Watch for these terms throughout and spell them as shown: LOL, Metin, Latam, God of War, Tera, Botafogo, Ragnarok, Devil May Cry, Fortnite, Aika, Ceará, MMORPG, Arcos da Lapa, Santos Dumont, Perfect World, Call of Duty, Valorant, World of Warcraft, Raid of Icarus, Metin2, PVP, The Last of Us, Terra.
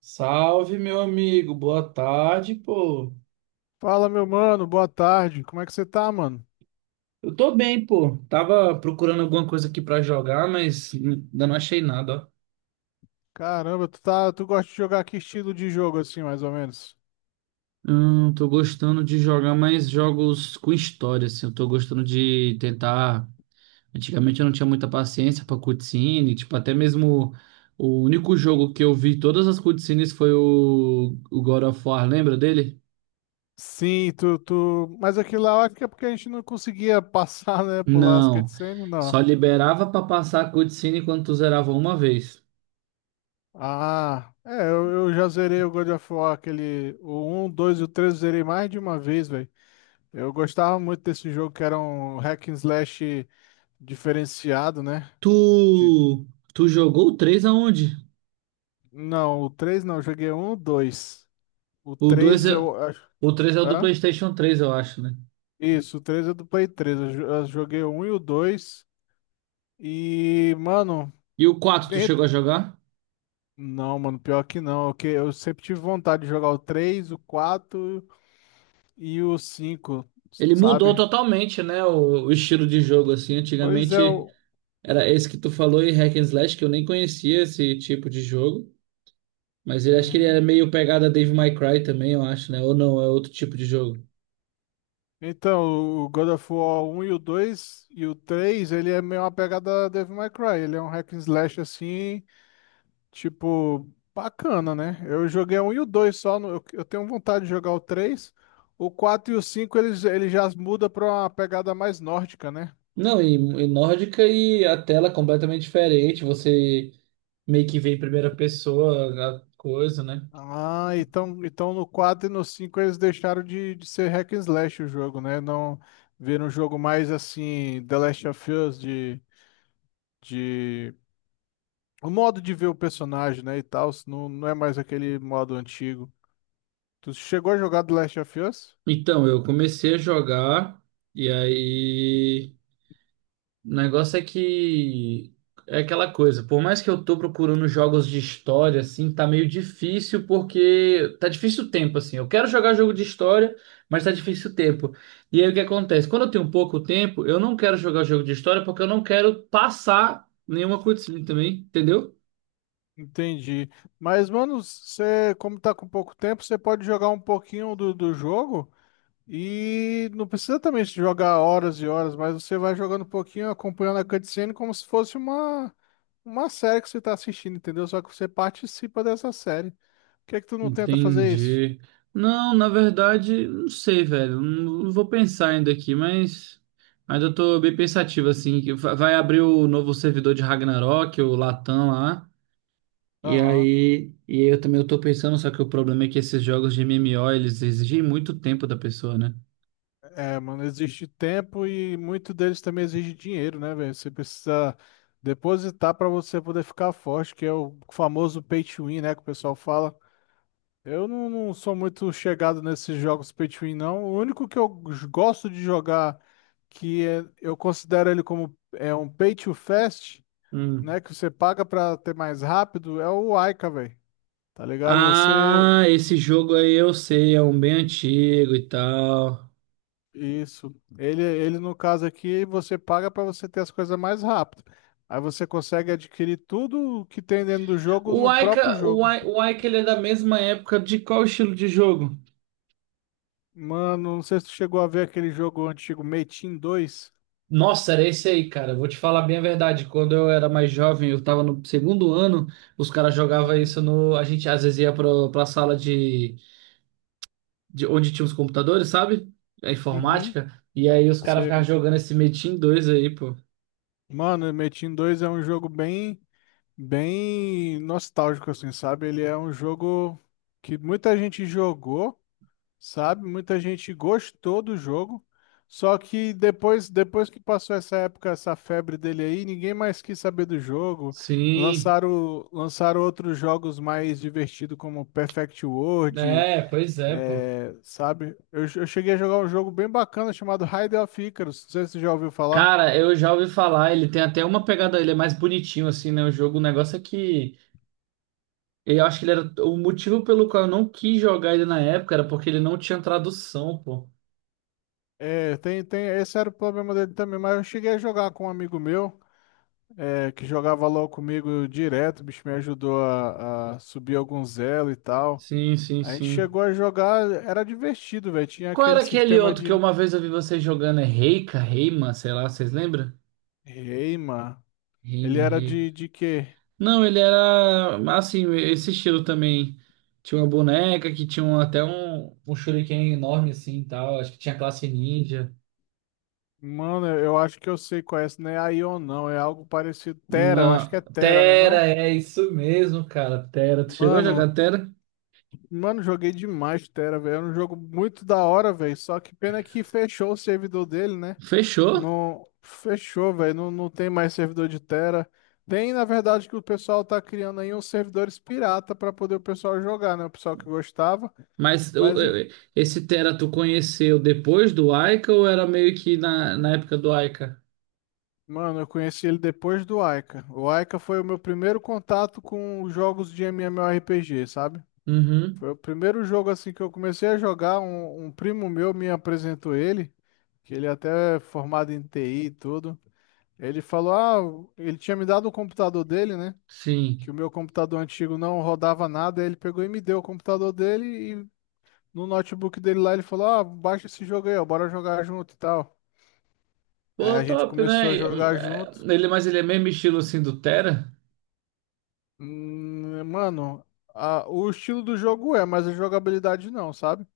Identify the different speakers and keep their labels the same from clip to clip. Speaker 1: Salve, meu amigo. Boa tarde, pô.
Speaker 2: Fala, meu mano, boa tarde. Como é que você tá, mano?
Speaker 1: Eu tô bem, pô. Tava procurando alguma coisa aqui pra jogar, mas ainda não achei nada, ó.
Speaker 2: Caramba, tu gosta de jogar que estilo de jogo assim, mais ou menos?
Speaker 1: Tô gostando de jogar mais jogos com história, assim. Eu tô gostando de tentar. Antigamente eu não tinha muita paciência pra cutscene, tipo, até mesmo o único jogo que eu vi todas as cutscenes foi o God of War, lembra dele?
Speaker 2: Sim, mas aquilo lá eu acho que é porque a gente não conseguia passar, né, pular as
Speaker 1: Não.
Speaker 2: cutscenes, não.
Speaker 1: Só liberava pra passar a cutscene quando tu zerava uma vez.
Speaker 2: Ah, é, eu já zerei o God of War, aquele, o um, 2 e o 3 eu zerei mais de uma vez, velho. Eu gostava muito desse jogo que era um hack and slash diferenciado, né?
Speaker 1: Tu,
Speaker 2: De-
Speaker 1: tu jogou o 3 aonde?
Speaker 2: não, o 3 não, eu joguei um, 2. O
Speaker 1: O 2
Speaker 2: 3
Speaker 1: é,
Speaker 2: eu acho.
Speaker 1: o 3 é o do
Speaker 2: Hã?
Speaker 1: PlayStation 3 eu acho, né?
Speaker 2: Isso, o 3 é do Play 3. Eu joguei o 1 e o dois. E, mano,
Speaker 1: E o quatro tu
Speaker 2: bem.
Speaker 1: chegou a jogar?
Speaker 2: Não, mano, pior que não, que eu sempre tive vontade de jogar o 3, o 4 e o 5,
Speaker 1: Ele mudou
Speaker 2: sabe?
Speaker 1: totalmente, né, o estilo de jogo assim.
Speaker 2: Pois é,
Speaker 1: Antigamente
Speaker 2: o.
Speaker 1: era esse que tu falou e hack and slash, que eu nem conhecia esse tipo de jogo, mas ele acho que ele era
Speaker 2: Uhum.
Speaker 1: meio pegada Devil May Cry também, eu acho, né? Ou não, é outro tipo de jogo.
Speaker 2: Então, o God of War um e o 2 e o 3, ele é meio uma pegada Devil May Cry. Ele é um hack and slash assim. Tipo, bacana, né? Eu joguei um e o dois só. Eu tenho vontade de jogar o três. O quatro e o cinco eles, ele já muda pra uma pegada mais nórdica, né?
Speaker 1: Não, e nórdica, e a tela completamente diferente, você meio que vê em primeira pessoa a coisa, né?
Speaker 2: Ah, então, então no 4 e no 5 eles deixaram de ser hack and slash o jogo, né? Não viram um jogo mais assim, The Last of Us. De... O modo de ver o personagem, né, e tal, não, não é mais aquele modo antigo. Tu chegou a jogar The Last of Us?
Speaker 1: Então, eu comecei a jogar e aí o negócio é que é aquela coisa, por mais que eu tô procurando jogos de história assim, tá meio difícil porque tá difícil o tempo assim. Eu quero jogar jogo de história, mas tá difícil o tempo. E aí o que acontece? Quando eu tenho pouco tempo, eu não quero jogar jogo de história porque eu não quero passar nenhuma cutscene também, entendeu?
Speaker 2: Entendi. Mas, mano, você, como tá com pouco tempo, você pode jogar um pouquinho do jogo e não precisa também jogar horas e horas, mas você vai jogando um pouquinho, acompanhando a cutscene como se fosse uma série que você tá assistindo, entendeu? Só que você participa dessa série. Por que que tu não tenta fazer isso?
Speaker 1: Entendi. Não, na verdade, não sei, velho. Não vou pensar ainda aqui, mas ainda tô bem pensativo, assim, que vai abrir o novo servidor de Ragnarok, o Latam lá. E
Speaker 2: Aham.
Speaker 1: aí, e eu também eu tô pensando, só que o problema é que esses jogos de MMO, eles exigem muito tempo da pessoa, né?
Speaker 2: É, mano, existe tempo e muito deles também exige dinheiro, né, velho? Você precisa depositar pra você poder ficar forte, que é o famoso pay to win, né, que o pessoal fala. Eu não sou muito chegado nesses jogos pay to win, não. O único que eu gosto de jogar, eu considero ele como é um pay to fast,
Speaker 1: Hum.
Speaker 2: né? Que você paga pra ter mais rápido, é o Aika, velho. Tá ligado? Você.
Speaker 1: Ah, esse jogo aí eu sei, é um bem antigo e tal.
Speaker 2: Isso. Ele, no caso aqui, você paga pra você ter as coisas mais rápido. Aí você consegue adquirir tudo que tem dentro do jogo
Speaker 1: O
Speaker 2: no próprio
Speaker 1: Aika,
Speaker 2: jogo.
Speaker 1: O Aika, ele é da mesma época de qual estilo de jogo?
Speaker 2: Mano, não sei se tu chegou a ver aquele jogo antigo, Metin dois.
Speaker 1: Nossa, era esse aí, cara. Vou te falar bem a verdade. Quando eu era mais jovem, eu tava no segundo ano, os caras jogavam
Speaker 2: Uhum.
Speaker 1: isso no. A gente às vezes ia pra sala de onde tinha os computadores, sabe? A
Speaker 2: Uhum.
Speaker 1: informática. E aí os caras ficavam
Speaker 2: Você
Speaker 1: jogando esse Metin dois aí, pô.
Speaker 2: Mano, Metin dois é um jogo bem, bem nostálgico, assim, sabe? Ele é um jogo que muita gente jogou, sabe? Muita gente gostou do jogo. Só que depois que passou essa época, essa febre dele aí, ninguém mais quis saber do jogo.
Speaker 1: Sim.
Speaker 2: Lançaram outros jogos mais divertidos, como Perfect World,
Speaker 1: É, pois é, pô.
Speaker 2: é, sabe? Eu cheguei a jogar um jogo bem bacana chamado Raid of Icarus. Não sei se você já ouviu falar.
Speaker 1: Cara, eu já ouvi falar, ele tem até uma pegada, ele é mais bonitinho, assim, né? O jogo, o negócio é que. Eu acho que ele era. O motivo pelo qual eu não quis jogar ele na época era porque ele não tinha tradução, pô.
Speaker 2: É, tem, tem, esse era o problema dele também, mas eu cheguei a jogar com um amigo meu, é, que jogava LOL comigo direto, o bicho me ajudou a subir alguns elo e tal.
Speaker 1: Sim, sim,
Speaker 2: A gente
Speaker 1: sim.
Speaker 2: chegou a jogar, era divertido, velho, tinha
Speaker 1: Qual
Speaker 2: aquele
Speaker 1: era aquele
Speaker 2: sistema
Speaker 1: outro que
Speaker 2: de.
Speaker 1: uma vez eu vi vocês jogando? É Reika, Reima, sei lá, vocês lembram?
Speaker 2: Ei, mano, ele
Speaker 1: Reima,
Speaker 2: era
Speaker 1: Reika.
Speaker 2: de quê?
Speaker 1: Não, ele era assim, esse estilo também. Tinha uma boneca que tinha até um, um shuriken enorme assim e tal. Acho que tinha classe ninja.
Speaker 2: Mano, eu acho que eu sei qual é esse, não é Aion não, é algo parecido, Terra, eu acho que é
Speaker 1: Não,
Speaker 2: Terra, né não?
Speaker 1: Tera, é isso mesmo, cara. Tera, tu chegou a
Speaker 2: Mano,
Speaker 1: jogar Tera?
Speaker 2: mano, joguei demais Terra, velho, era um jogo muito da hora, velho, só que pena que fechou o servidor dele, né?
Speaker 1: Fechou?
Speaker 2: Não, fechou, velho. Não, não tem mais servidor de Terra. Tem, na verdade, que o pessoal tá criando aí uns servidores pirata pra poder o pessoal jogar, né? O pessoal que gostava.
Speaker 1: Mas
Speaker 2: Mas,
Speaker 1: esse Tera tu conheceu depois do Aika ou era meio que na época do Aika?
Speaker 2: mano, eu conheci ele depois do Aika. O Aika foi o meu primeiro contato com jogos de MMORPG, sabe?
Speaker 1: Uhum,
Speaker 2: Foi o primeiro jogo assim que eu comecei a jogar. Um primo meu me apresentou ele, que ele até é formado em TI e tudo. Ele falou, ah, ele tinha me dado o computador dele, né? Que
Speaker 1: sim.
Speaker 2: o meu computador antigo não rodava nada, aí ele pegou e me deu o computador dele e no notebook dele lá ele falou: "Ah, baixa esse jogo aí, ó, bora jogar junto e tal". Aí
Speaker 1: Pô,
Speaker 2: a gente
Speaker 1: top,
Speaker 2: começou
Speaker 1: né?
Speaker 2: a
Speaker 1: E,
Speaker 2: jogar junto.
Speaker 1: Ele, mas ele é mesmo estilo assim do Terra?
Speaker 2: Mano, o estilo do jogo é, mas a jogabilidade não, sabe?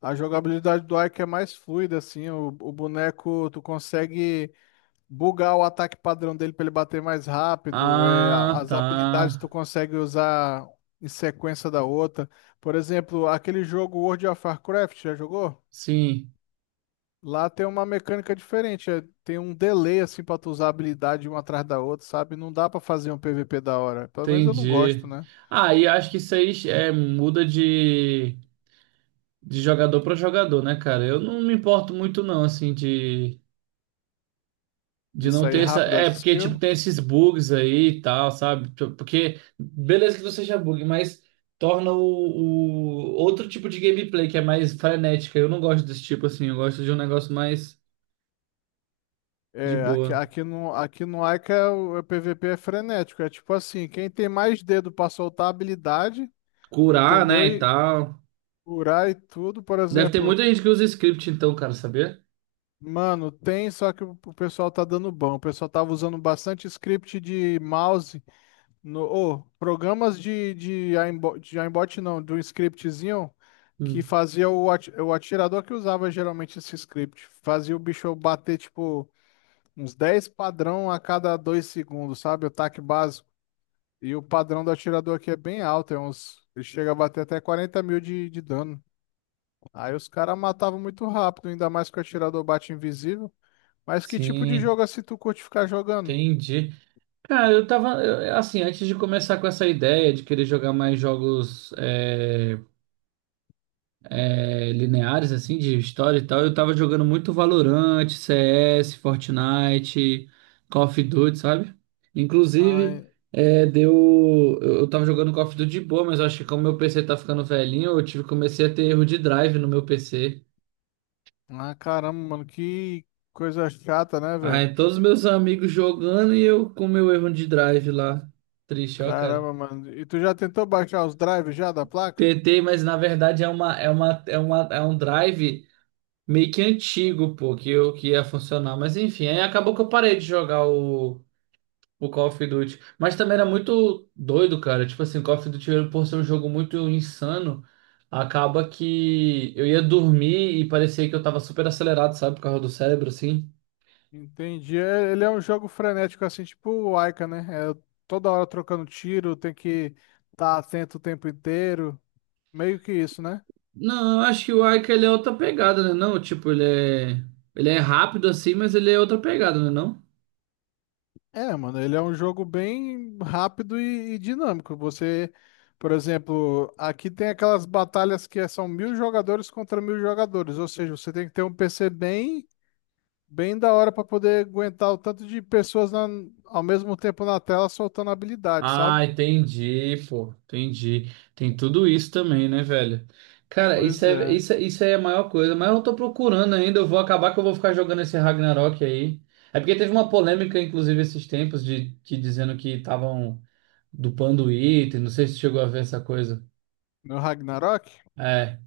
Speaker 2: A jogabilidade do Ike é mais fluida, assim, o boneco tu consegue bugar o ataque padrão dele para ele bater mais rápido, é,
Speaker 1: Ah,
Speaker 2: as
Speaker 1: tá.
Speaker 2: habilidades tu consegue usar em sequência da outra. Por exemplo, aquele jogo World of Warcraft, já jogou?
Speaker 1: Sim,
Speaker 2: Lá tem uma mecânica diferente, é, tem um delay assim para tu usar a habilidade uma atrás da outra, sabe? Não dá para fazer um PVP da hora. Pelo menos eu não gosto,
Speaker 1: entendi.
Speaker 2: né?
Speaker 1: Ah, e acho que isso aí é, muda de jogador pra jogador, né, cara? Eu não me importo muito, não, assim,
Speaker 2: De
Speaker 1: de não
Speaker 2: sair
Speaker 1: ter essa.
Speaker 2: rápido as
Speaker 1: É, porque, tipo,
Speaker 2: skills.
Speaker 1: tem esses bugs aí e tal, sabe? Tipo, porque, beleza que não seja bug, mas torna o outro tipo de gameplay que é mais frenética. Eu não gosto desse tipo, assim. Eu gosto de um negócio mais de
Speaker 2: É, aqui,
Speaker 1: boa.
Speaker 2: aqui no Aika é o PVP é frenético. É tipo assim, quem tem mais dedo para soltar a habilidade,
Speaker 1: Curar,
Speaker 2: entendeu?
Speaker 1: né, e tal.
Speaker 2: Curar e tudo, por
Speaker 1: Deve ter
Speaker 2: exemplo,
Speaker 1: muita gente que usa script, então, cara, sabia?
Speaker 2: mano, tem, só que o pessoal tá dando bom. O pessoal tava usando bastante script de mouse, no, ô, programas de aimbot, não, de um scriptzinho que
Speaker 1: Hum.
Speaker 2: fazia o, o atirador que usava geralmente esse script. Fazia o bicho bater, tipo, uns 10 padrão a cada 2 segundos, sabe? O taque básico. E o padrão do atirador aqui é bem alto, ele chega a bater até 40 mil de dano. Aí os caras matavam muito rápido, ainda mais que o atirador bate invisível. Mas que tipo de
Speaker 1: Sim,
Speaker 2: jogo assim tu curte ficar jogando?
Speaker 1: entendi. Cara, eu tava, assim, antes de começar com essa ideia de querer jogar mais jogos lineares, assim, de história e tal, eu tava jogando muito Valorant, CS, Fortnite, Call of Duty, sabe? Inclusive,
Speaker 2: Ai,
Speaker 1: é, deu, eu tava jogando Call of Duty de boa, mas eu acho que como meu PC tá ficando velhinho, eu tive, comecei a ter erro de drive no meu PC.
Speaker 2: ah, caramba, mano, que coisa chata, né, velho?
Speaker 1: Aí todos os meus amigos jogando e eu com meu erro de drive lá. Triste, ó, cara.
Speaker 2: Caramba, mano. E tu já tentou baixar os drives já da placa?
Speaker 1: Tentei, mas na verdade é uma é uma é uma é um drive meio que antigo, pô, que eu que ia funcionar, mas enfim, aí acabou que eu parei de jogar o Call of Duty, mas também era muito doido, cara. Tipo assim, Call of Duty por ser um jogo muito insano, acaba que eu ia dormir e parecia que eu tava super acelerado, sabe, por causa do cérebro assim.
Speaker 2: Entendi. Ele é um jogo frenético, assim, tipo o Aika, né? É toda hora trocando tiro, tem que estar atento o tempo inteiro. Meio que isso, né?
Speaker 1: Não, eu acho que o Aika ele é outra pegada, né? Não, tipo, ele é. Ele é rápido assim, mas ele é outra pegada, né? Não?
Speaker 2: É, mano, ele é um jogo bem rápido e dinâmico. Você, por exemplo, aqui tem aquelas batalhas que são mil jogadores contra mil jogadores, ou seja, você tem que ter um PC bem, bem da hora para poder aguentar o tanto de pessoas ao mesmo tempo na tela soltando habilidade, sabe?
Speaker 1: Ah, entendi, pô, entendi. Tem tudo isso também, né, velho? Cara, isso
Speaker 2: Pois
Speaker 1: é,
Speaker 2: é.
Speaker 1: isso, isso aí é a maior coisa, mas eu tô procurando ainda, eu vou acabar que eu vou ficar jogando esse Ragnarok aí. É porque teve uma polêmica, inclusive, esses tempos, de que dizendo que estavam dupando item, não sei se chegou a ver essa coisa.
Speaker 2: No Ragnarok?
Speaker 1: É,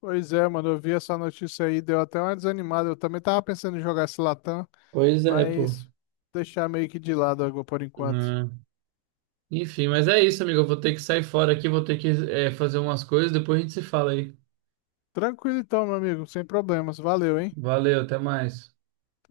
Speaker 2: Pois é, mano, eu vi essa notícia aí, deu até uma desanimada. Eu também tava pensando em jogar esse Latam,
Speaker 1: pois é, pô.
Speaker 2: mas deixar meio que de lado agora por enquanto.
Speaker 1: Enfim, mas é isso, amigo. Eu vou ter que sair fora aqui, vou ter que, fazer umas coisas, depois a gente se fala aí.
Speaker 2: Tranquilo então, meu amigo, sem problemas. Valeu, hein?
Speaker 1: Valeu, até mais.